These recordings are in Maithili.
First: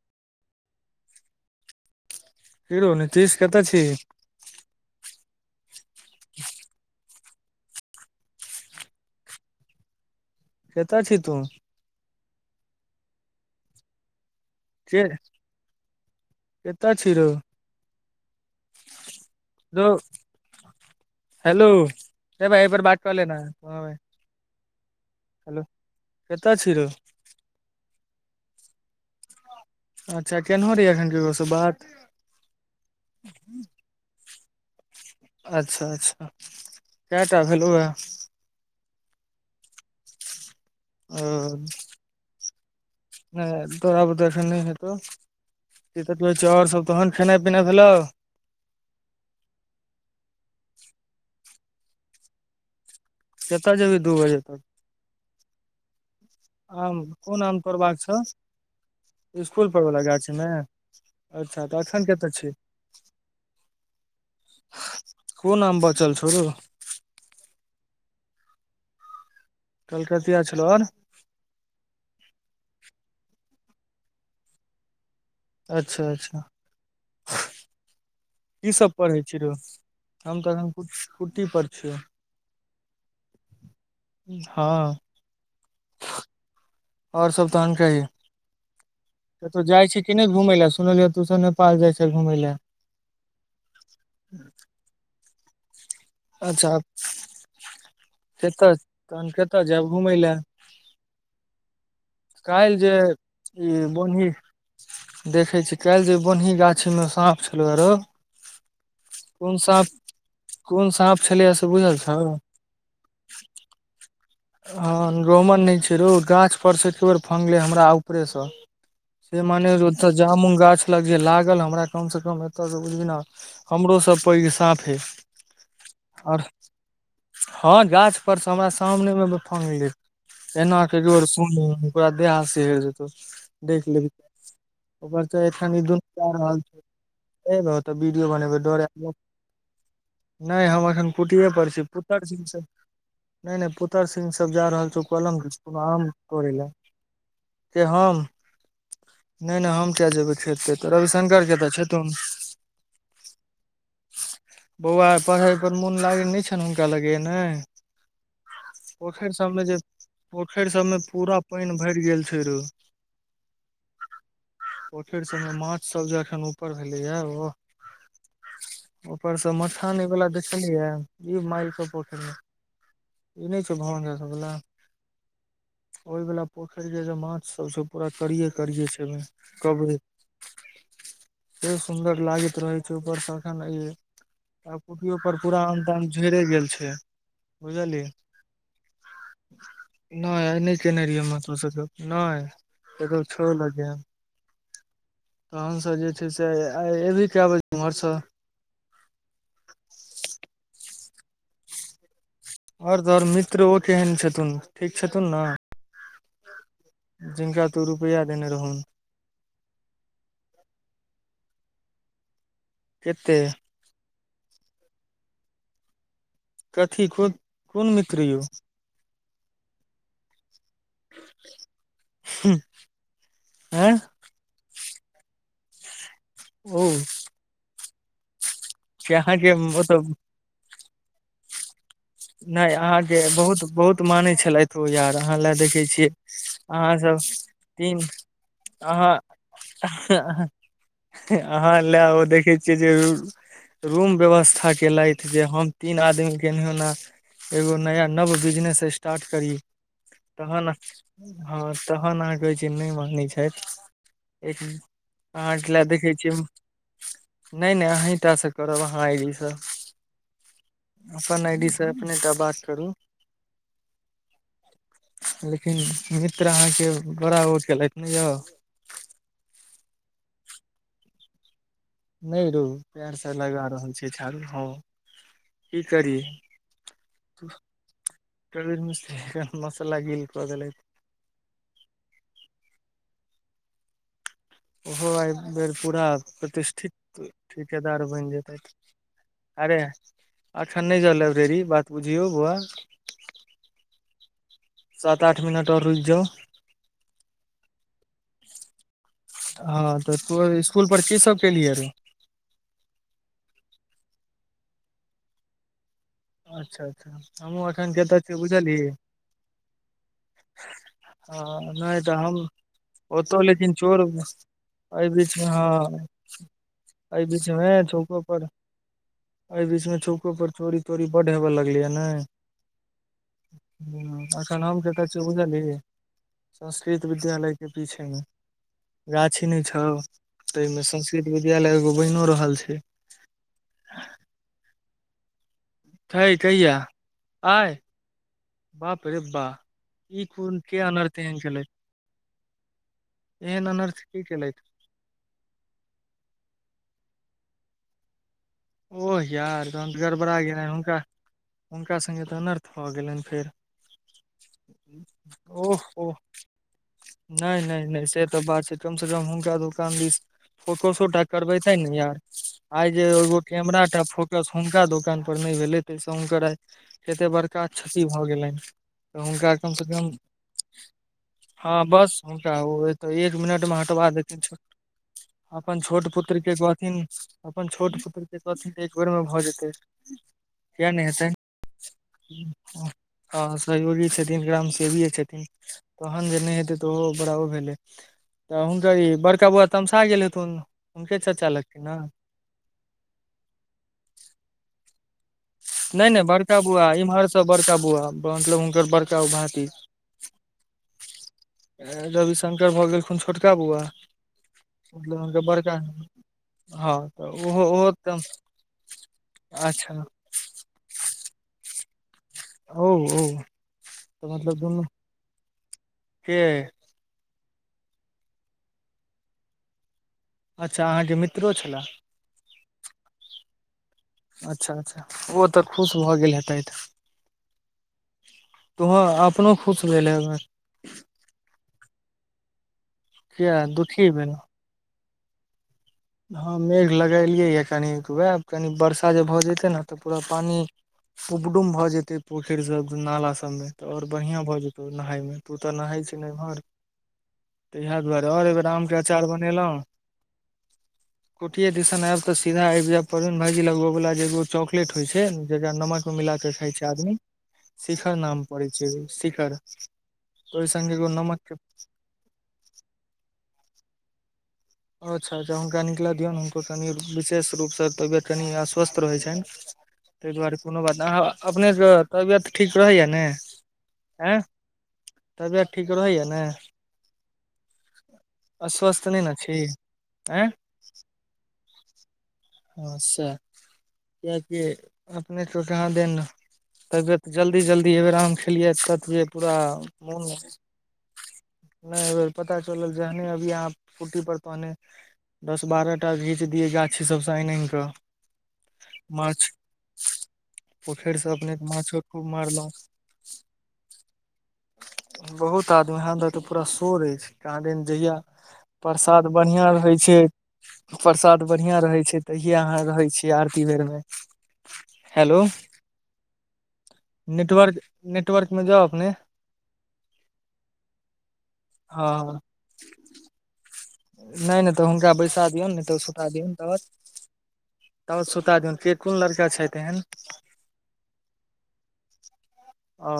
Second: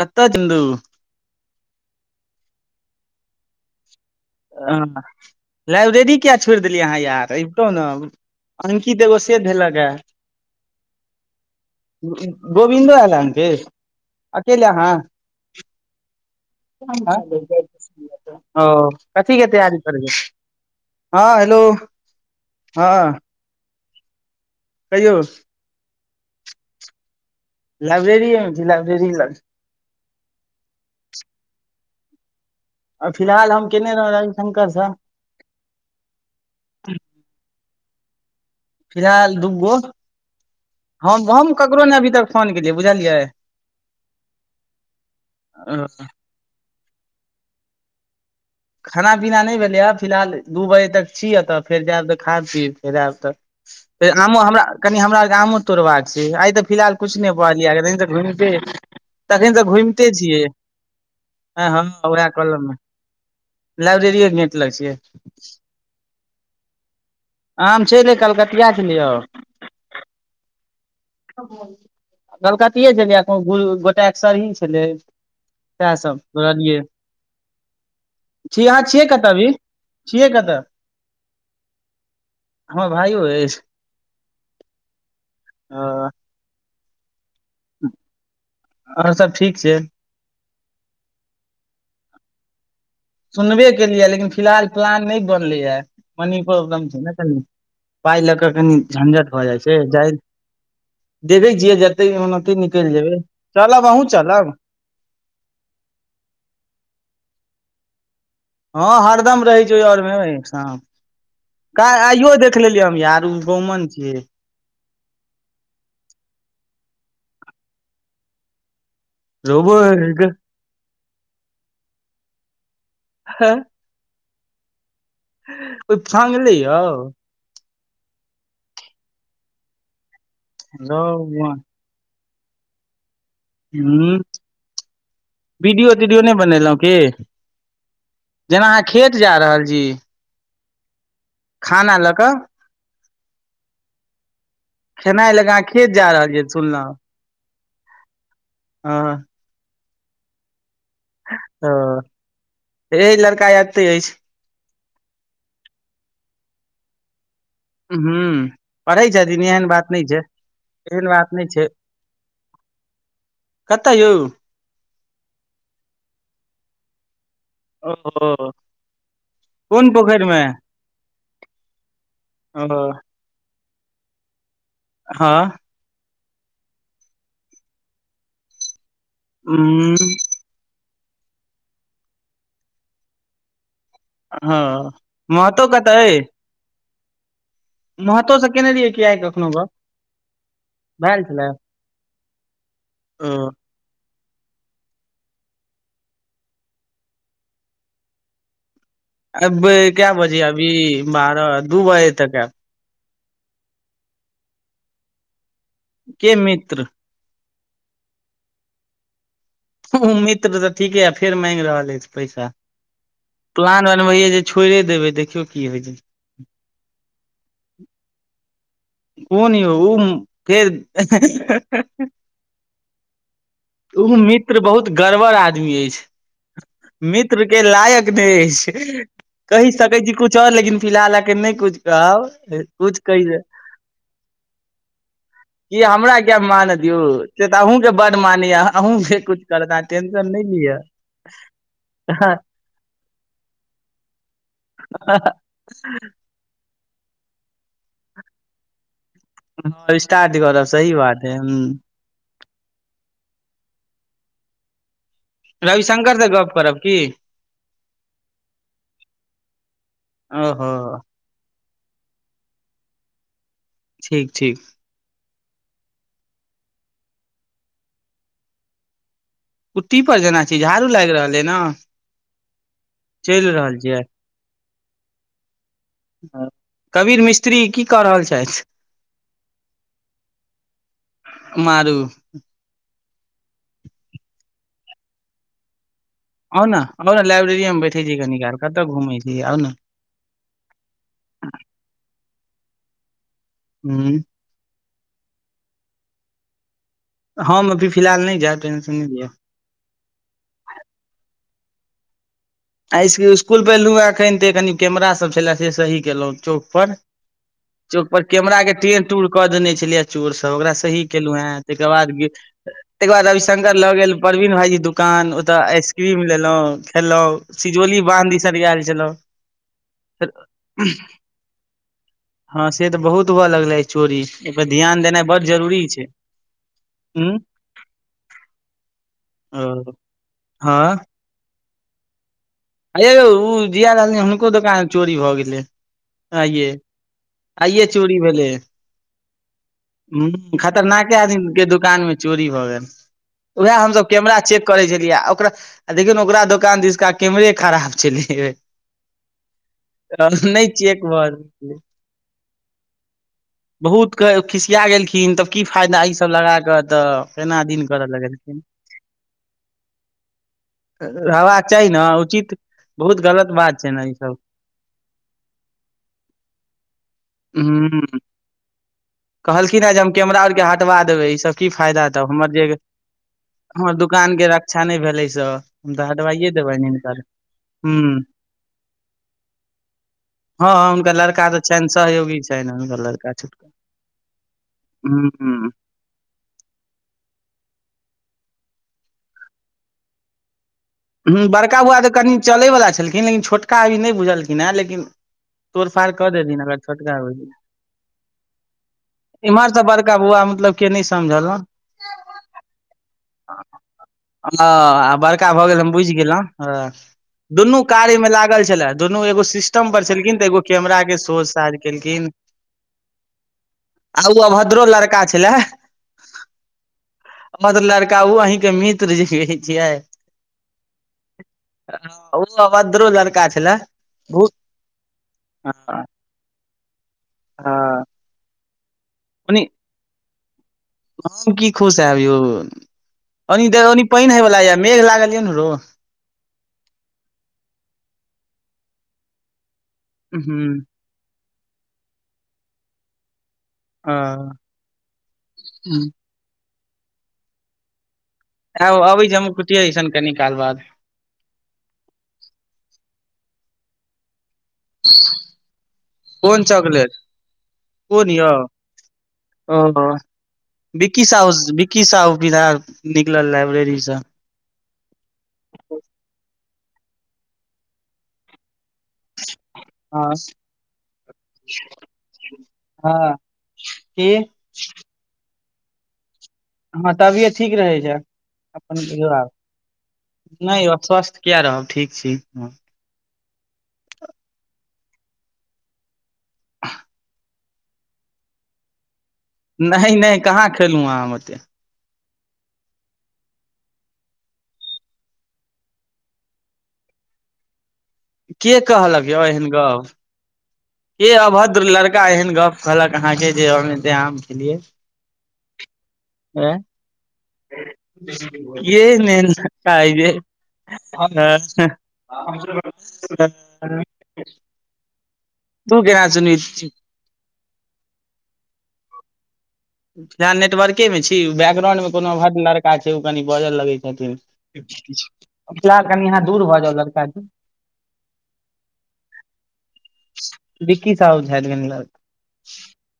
कतऽ चन्दू की यो नीतीश कतऽ छी हलाइब्रेरी किया छोड़ि देलियै अहाँ यार अबितहु ने अंकित एगो से धेलक ह केतऽ छी तूँ गोविन्दो आयल हन कि अकेले अहाँ के कतऽ छी रौ ओ कथी कि तैयारी रौ करबै हेलो हे भाइ सकबेर बात हँ करले ने कहियौ केतऽ छी लाइब्रेरी ए लइब्रेरी ल अच्छा केनाहो रही एखन केकरोस बात फिलहाल हम केने रहौं रविशंकर अच्छा अच्छा कटा भेलू ह फिलहाल दूगो हम हम ककरो नहि अभी तक फोन केलियै बुझलियै ह तड़ा बुते एखन नहि हेतो कहै छै ओर सब तहन खेनाइ पिना भेल खाना पीना नहि भेलैए फिलहाल दू बजे तक छी एतऽ फेर जायब तऽ खा पीब फेर कतऽ जेबही दू बजे आयब तक अमरा कनि हमरार के आम तोड़बाक आइ तऽ फिलहाल आम किछु नहि कोन आम तोड़बाक कहलियैखन त छौ घुमिते तखन स्कूल त पर वला घुमिते गाछी छियै मे अच्छा तऽ हँ एखन उएह कतऽ छी कलममे लाइब्रेरिए गेट लग छियै कोन आम बचल छो आम छै ने कलकतिया छले यौ कलकतिया छलो आर कलकतिए छलै गोट सरही छलै इएह अच्छा सब अच्छा तोड़लियै छी की अहाँ सब छियै पढ़ै कतऽ छी अभी रौ छियै हम तऽ कतऽ एखन छुट्टी पर छियै हमर भाइ हो अछि हँ आ ओर सब तहन कही सब ठीक कतहु छै जाइ छी किने घूम लै सुनलियै तूस नेपाल जाय छ घुमय ले सुनबे केलियै लेकिन फिलहाल प्लान नहि बनले ह मनी अच्छा प्रॉब्लम छै ने कनि पाइ लऽ कऽ कतऽ कनि तहन झंझट भऽ जाइ कतऽ छै जायब घुमय जाइ लए देखे छिये जते ओन ओते काल्हि निकलि जेबै चलब अहूँ चलब देखै छी काल्हि जे बनही गाछीमे साँप छलहु आरो हँ हरदम रहै छै ओहि आर मे कोन साँप छलैये से साँफ बुझल छौ सफाइयो देख देख लेलियै हम यार गहुमन छीयै हँ गेँहुमन नहि छै रो गाछ पर से एक बेर फगले हमरा ऊपरेसँ से माने रोबो ओतऽ जामुन गाछ लग जे लागल हमरा कम से कम तऽसँ बुझली ने हमरो सब पैघ साफे छ ओ फांगले य हँ गाछ पर से हमरा सामने मे फंगले एना को रौ गोर सुन्न भगवान। हो गेलय पूरा देह हाथ सिहैर जेत ह्म वीडियो तीडियो नहि बनेलहुं की ए बहुतऽ वीडियो बने जेना अहाँ खेत जा रहल छी नहि हम एखन कुटीे पर छी खाना लऽ पुतर कऽ सिंह सब नहि नहि पुतर सिंह सब जा रहल छै खेनाइ लग आ खेत जा रहल छे सुनलहुँ से हम ह नहि नहि हम किया जेबै खेत पेत तऽ रविशंकर के तऽ छे ओ तु हे लड़का एते अछि बौआ पढ़य पर मोन लागैत नहि छनि हुनका लगेय या न हूँ पढ़ै छथिन एहन जे बात नहि छै पोखरि सबमे एहन बात पूरा नहि छ पानि भरि गेल छै रौ कतऽ यौ पोखेर सब में माछ सब जे अखन ऊपर भेलै या ओ ओ ऊपरसँ कोन मखाने वाला पोखरि मे देखलिये यऽ इ माइर क पोखरि में ओहो ई नहि छौ भगवान भैया सबवला हँ ओहिवला पोखरे जे माछसभ छै पूरा करियए करियए छै ओहि उम्म कबय से सुन्दर लागैत रहै छै ओकर शाखा नहि हँ आब कुटियो पर पूरा महतो कतऽ आमताम अइ झइरे गेल छै बुझलियै महतो स केने रहिये की नहि आ नहि केने भैल रहियै छलै महतो स गप नहि एगो ओ छौ लगे तहनस जे छै से आय अयबही कए बजे ओम्हरसँ एबय कय बजे अभी बारह दू बजे तक आयब आओर तोहर मित्र ओ केहन छथुन ठीक छथुन ने के मित्र जिनका तू रुपैआ देने रहौन उ मित्र तऽ ठीके यै फेर मागि रहल अछि पैसा केते प्लान बनबय जे छोड़े देबे देखियौ की होय छै कथी खुद कोन मित्र यौ कोन यौ ओ फेर ह ह ह हूं आंय ओ मित्र बहुत गड़बड़ आदमी अछि ओ मित्र के लायक नहि अछि से अहाँके कहि सकै छी मतलब कुछ आऔर लेकिन फिलहाल आके नहि कुछ कहब नहि कुछ अहाँके कहि बहुत बहुत मानै छलथि ओ यार अहाँ लए कि देखै छियै हमरा किया मारत अहाँ यौ सब से तऽ अहूँके तीन बड मानय यऽ अहाँ अहूँके कुछ करत अह टेंशन नहि लियअ अहाँ लए ओ देखै छियै जे उ रूम व्यवस्था केलथि जे हम तीन आदमी केन हौ ना एगो नया नव बिजनेस स्टार्ट करी स्टार्ट करब तहन सही बात है ह हँ तहन अहाँ कहय छियै नहि मंगै छथि एक अहाँठ लए देखै रविशंकर से छियै गप करब की नहि नहि अहीटाँ सं करब अहाँ आइडी सँ ओहो अपन आई डी से अपनेटा बात करू ठीक ठीक लेकिन मित्र अहाँके बड़ा ओ केलत ने यौ कुट्टी पर जेना छै झाड़ू लागि रहलै ने नहि रौ पैरसँ चलि लगा रहल छियै छी छाड़ू हँ की करी कबीर मिस्त्री की कऽ रहल छथि कबीर मिस मसला गेल कदेलक मारू ओहो आइ बेरपुरा आउ न आउ ने लइब्रेरी मे बैठे छी कनिकाल कतऽ घुमै छी आउ ने आखन नहि जाउ लाइब्रेरी बात बुझियौ बौआ हूँ सात आठ मिनट और रुक जाउ हम अभी फिलहालह नहि जा टेंशन नहि लिय हँ तऽ तो स्कूल पर की सब केलियै रे आ इ स्कुल पलहु एखन ते कनि कैमरा सब छले से सही केलहुं चौक अच्छा पर अच्छा हमहुँ एखन चौक कतऽ पर छियै कैमरा के बुझलही ट्रेन टूर क देने छलियए चोर सब ओकरा सही केलहु हे हँ ताकर नहि बाद तऽ हम तेकर बाद ओतौ लेकिन रविशंकर लऽ चोर गेल एहि परवीन भाईजी दुकान बीच मे ओतऽआइस क्रीम लेलहुँ खेलहौ ह चौको पर एहि बीच में चौको पर चोरी तोरी बड हेवे लगलै हा ने हँ से तऽ बहुत हुअ लगले चोरी ह ओ एखन हम परध्यान कतऽ छियै देनाइ बड्ड बुझलिही जरूरी छ संस्कृत विद्यालय के पीछेमें गाछी नहि छौ ओ ताहिमे हँ संस्कृत वि विद्यालय एगो बनि रहल छै अइ यौ जियाआ रहल हुनको दोकान चोरी भऽ गेलै हैइ कहिय आइये आइ आइये बाप रे बा ई ह कोन के खतरनाक अनर्थ एहन आदमी के केलथि दुकान में चोरी भऽ गेल एहन उएह हमस अनर्थ ब के कैमरा चेक केलथि करै छलियै आ ओकरा आ देखिन ओकरा दोकान त इसका कैमरे खराब छलै ओह यार तहन गड़बड़ा गेलनि नहि हुनका चेक भऽ रहल, हुनका सङ्गे तऽ अनर्थ भ गेलनि फेर बहुत खिसिया गेलखिन तब की ओह फायदा ओह ईसब लगा कऽ तऽ नहि केना नहि दिन नहि करय से तऽ लगलखिन बात छै कम से कम हुनका दोकान दी फोकसो टा हेबाक करबेते चाही नें ने यार उचित आइ जे बहुत एगो गलत बात कैमरा छै टा ने ई सब फोकस हुनका दोकान पर नहि भेलै ताहिसँ हुनकर आई कते बड़का क्षति हूँ भऽ गेलनि तऽ हुनका कहलखिन कमसँ हे जे कम हम कैमरा आर के हटवा देबै ई सब की हँ फायदा बस तब हमर हुनका जे ओ तऽ एक मिनट में पेनाल्टी हमर हटबा दुकान देथिन के छो रक्षा नहि भेलै से अपन हम छोट तऽ पुत्र हटवाइए के देबनि कहथिन हिनकर अपन हूँ छोट पुत्र के कहथिन एक बेर में भऽ जेतै हँ हँ किया नहि हुनकर हेतै लड़का तऽ छनि सहयोगी छनि हुनकर लड़का हँ छोटका सहयोगी छथिन ग्राम सेवीए छथिन हूँ तहन जे नहि हेतै तऽ ओहो बड़ा ओ भेलै तऽ हुनकर ई बड़का बौआ तमसा गेल हेथुन हुनके हँ चचा बड़का लगथिन ने बुआ तऽ कनि चलयवला छलखिन लेकिन छोटका अभी नहि बुझलखिन हेँ लेकिन तोड़ फाड़ नहि नहि कऽ देथिन बड़का अगर बौआ छोटका इम्हर हो से बड़का बौआ मतलब हुनकर बड़का भातिज इम्हरसँ बड़का बौआ मतलब के नहि समझल रवि शंकर भऽ गेलखुन छोटका बौआ ह आ मतलब हुनकर बड़का भऽ गेल हम बुझि गेल ह हँ तऽ ओहो दुनू ओहो कार्य तऽ में लागल छलए दुनू एगो सिस्टम अच्छा पर छलेलखिन तऽ एगो कैमरा के सो साज केलखिन ओ ओ तऽ आउ मतलब दुनू अभद्र लड़का छलै के अभद्र लड़का ओ अहींके मित्र जे छियै अच्छा अहाँके मित्रो छलए ओ अभद्रो लड़का छले बहुत अच्छा अच्छा ओ तऽ हँ खुश भऽ गेल हेतथि हँ तोह अपनो ओनी खुश भेलै हम की खुश हयब यौ किया पानि दुखी भेल हें वाला य मेघ लागल ये ने हँ मेघ लगेलियै य कनी उएह कनि वर्षा जे भऽ जेतै ने तऽ पूरा पनि हूँ उबडुम भऽ जेतै पोखरि सब नाला सब तऽ और ह बढ़ियां भए जेतौ नहााय मे तू तऽ नहाय छी नहर त इ दुआरे ओर आ अबै ज कुटिय इसन कनि काल बाद कोटि दिन आब तऽ सीधा आबि जाय भागी लगबयवला जेगो चॉकलेट होइ छै जेकरा नमक में मिला के कोन खाय छै चॉकलेट आदमी शिखर कोन नाम यौ पड़ छै शिखर ओ वे संगे एगो नमक की सा सुविधा निकलल लाइब्रेरीसँ अच्छा अच्छा हुनका निकल दियौ ने हुनको कनि विशेष रूपसँ तबियत कनि अस्वस्थ रहैत छनि हँ तहि दुआरे कोनो बात अहाँ अपनेके तबियत ठीक रहैया ने हँ की आय तबियत ठीक रहैय ने हँ तबियत ठीक रहै छै अपन अस्वस्थ नहि ने छी आँय नहि यौ स्वस्थ किया रहब ठीक छी [inaudible] कियकि अपने के कहाँ दे तबियत जलद जल्दी जल्दी हबेर खेलिय तत पूरा नहि मोन नहि कहाँ खेलहुँ आम ओतेक नहि, पता चलल जहने अभी यहाँ कुटी पड़ल तऽ ओहने। दस-बारह टा घीचि दियै, गाछी सभसँ आनि-आनि कऽ। के कहलक यौ माछ एहन गप? पोखरि से के अपने अभद्र माछो खूब लड़का एहन मारलहुं गप कहलक, अहाँके जे आम खेलियै? बहुत आदमी यऽ तऽ पूरा ऐं शोर अछि। कहाँ, दिन जहिया के प्रसाद एहन बढ़ियाँ रहै लड़का अइ छै, प्रसाद बढ़ियाँ रहै छै। तहिये अहाँ रहै छीयै, आरती जे बेरमे हेलो। तू ब्याज नहि दै छै। नेटवर्क, नेटवर्कमे जाउ अपने। नेटवर्के छी, बैकग्राउंडमे कोनो हँ अभद्र लड़का छै, ओ कनि बाजल लगै छै। नहि नहि तऽ हुनका बैसा दियौन नहि तऽ कनि यहाँ दूर भऽ जाउ लड़का सँ। तऽ सुता दियौन, के कोन लड़का छै तखन? विक्की साहब छथि कनि लड़का ओ,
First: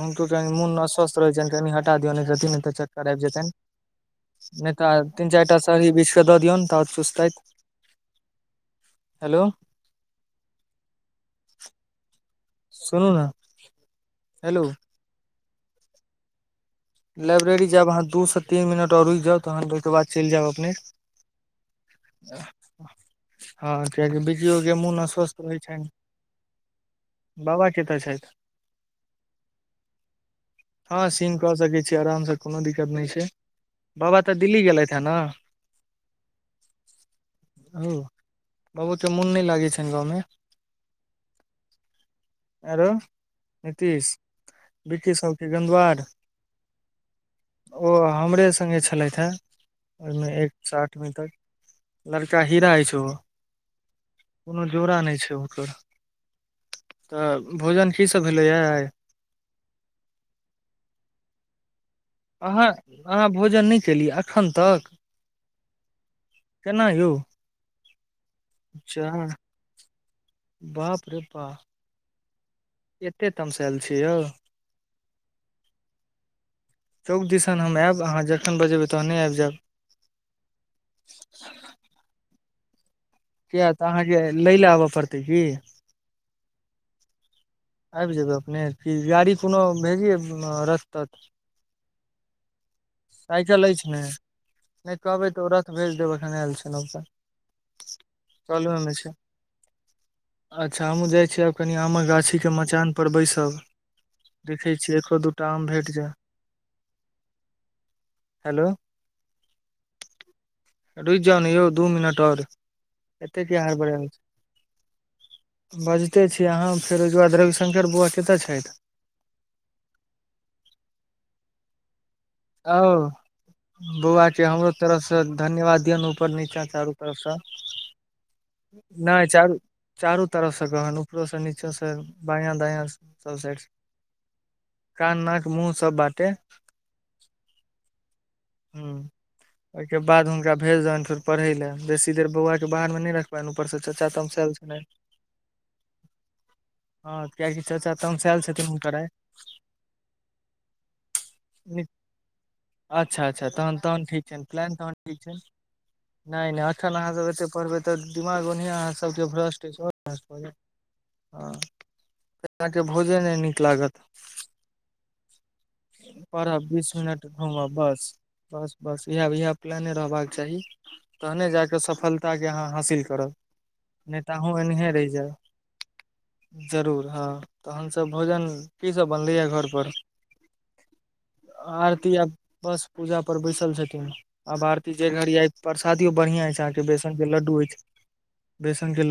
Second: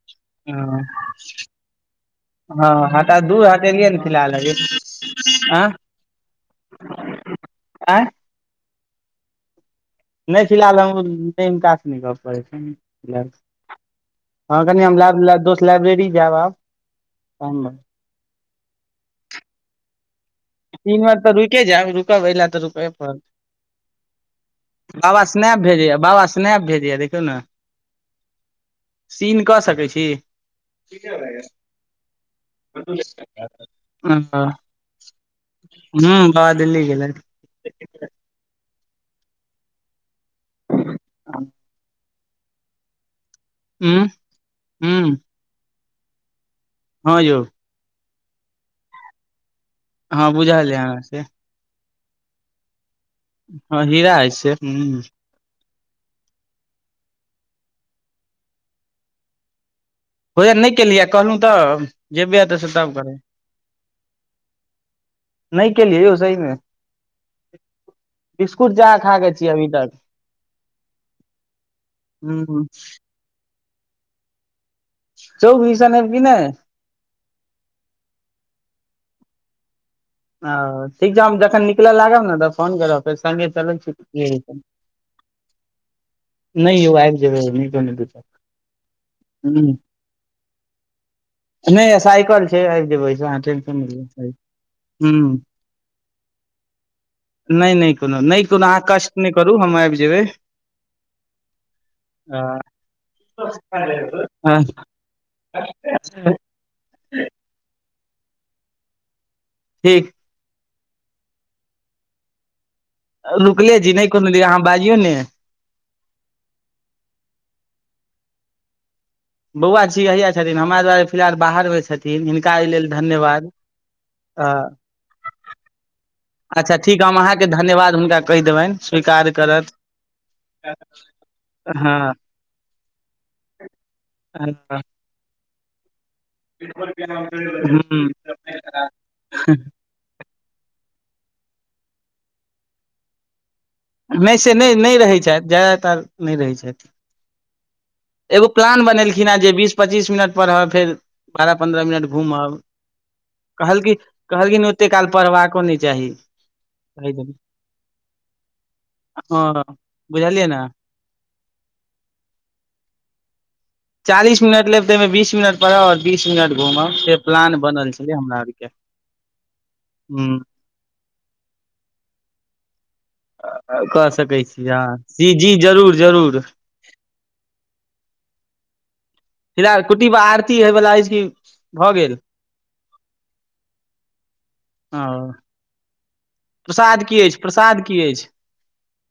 हुनकर मन निश्चिन्त रहनि कऽ हँ। हँ हँ, हटा दू। हटेलियै ने फिलहाल अभी। तीन-चारि टा आँ साड़ी बीछि कऽ दऽ दियौन, तऽ चुसता आँय हेलो। नहि, फिलहाल हम नहि बाप सुनू ने करब। हँ, हेलो कनि हम दोस्त लाइब्रेरी जायब आब। लाइब्रेरी जायब, अहाँ दू-तीन मिनट रुकि जाउ, तखन ओहि बाद जायब अपने। तीन मिनट तऽ रुकऽ, जाबऽ आ रुकबै पड़त। हँ कियाकि बीजियो के मोन बाबा अस्वस्थ रहै स्नैप छनि भेजैए, बाबा स्नैप भेजैए, देखियौ ने। बाबा कतऽ छथि सीन कऽ सकै छी। हँ सीन कऽ सकै आराम सँ, कोनो दिक्कत नहि छै। हँ बाबा तऽ दिल्ली गेलथि हे ने। हूँ, बाबा दिल्ली गेले। ओ बाबूके तऽ मोन नहि लगै छनि गाममे। ह [unintelligible] आरो उंम्म नीतीश हूं बिकशल कऽ गेन्द्वार। हँ यौ। ओ हमरे संगे छलथि हेँ। हँ, बुझलियै अहाँसँ। लड़का हीरा अछि ओ। हँ, हीरा अइ से। हुनकर। तऽ भोजनमे की सभ भेलैए आइ? भोजन नहि केलियै, कहलहुँ तऽ। जेबै एतऽ अहाँ, से तब करबै अहाँ भोजन नहि केलियै एखन तक। नहि केलियै यौ सही मे। केना यौ? बिस्कुटे जा खा चाह कऽ छियै अभी तक। बाप रे बाप। हूँ। एते तमसाल आयल छियै यौ। चौक दिसन आब कि ने? चौक दिसन हम आयब अहाँ जखन बजेबै तहने आबि जायब। हँ, ठीक छै। हम जखन निकलऽ लागब ने, तऽ फोन करब। तऽ संघे किया चल तऽ छै, अहाँके लै लए आबय पड़तै की नहि यौ, आब जेबै। कोनो आबि दिक्कत जेबै अपने, कि गाड़ी कोनो हूं भेजिए रस्ता? नहि, साइकल छै, आबि जेबै, अहाँ टेंशन अछि नहि ने लिअ। नहि कहबै हूं तऽ ओ तुरन्त भेजि देत, एखन आयल छलहुँ। नहि नहि, कोनो नहि, कोनो, अहाँ कष्ट नहि करू, हम आबि जेबै। अच्छा, हमहूँ जाइ छियै, आ कनि आमक गाछी। के मचान पर बैसब देखै छियै एको दूटा आम भेट जाय हेलो ठीक रूकि जाउ ने यौ दू मिनट आर रुकले छी नहि कोनो दीद अहाँ बाजियौ ने बजिते छी अहाँ फेर ओहिके बाद रविशकर बौआ कतय छथि बौआ छी हइया छथिन हमरा दुआरे फिलहाल बाहरमे छथिन हिनका एहि लेल धन्यवाद बौआ के हमरो तरफसँ धन्यवाद दियनु उपर निचा अच्छा चारू ठीक हम तरफसँ अहाँके धन्यवाद हुनका कहि देबनि नहि स्वीकार चारू करत चारू तरफ से कहनु ऊपरोसँ नीचोसे हँ बायां दाया सब साइड हं कान नाक मुँह सब बाटे हम्म ओइ के बाद हुनका भेज देभनि फेर पढ़े ले बेसी देर बौआ के बाहर मे नहि रख उपर सँ चचा नहि से तमसायल छलनि नहि नहि रहैत छथि ज्यादातर नहि रहैत छथि हँ कियकि चाचा तमसायल एगो छथिन प्लान हुनकर आइ बनेलखिन हेँ जे बीस पच्चीस मिनट पढब फेर बारह पन्द्रह मिनट घुमब अच्छा अच्छा तहन तह ठीक छै प्लान काल त पढ़बाको नइ चाही नहि नहि एखन अहाँसब एते पढ़बै तऽ दिमाग ओहिना अहाँ सभके हँ भ्रष्ट बुझलियै अछि ने हंँ एतणके भोजन नहि नीक लागत चालीस मिनट लेब तइ में बीस मिनट पढ़ब आओर बीस मिनट घुमब ह बस बस बस इएह इएह प्लाने रहबाक ह चाही तहने जा कऽ सफलता के आहां हासिल करब कऽ नहि तऽ सकै अहूँ छी अ एनाहे रहि जी जायब जी जरूर जरूर जरूर हँ तहन सब भोजन की सब बनलै येह फिलहाल कुट्टी बा आरती होयवला अछि कि भऽ गेल आरती आब बस पूजा पर बैसल छथिन आब आरती ओ जे घडी़ य परसादियो बढ़िया अछ प्रसाद की अछि प्रसाद की अछि बेसन के ल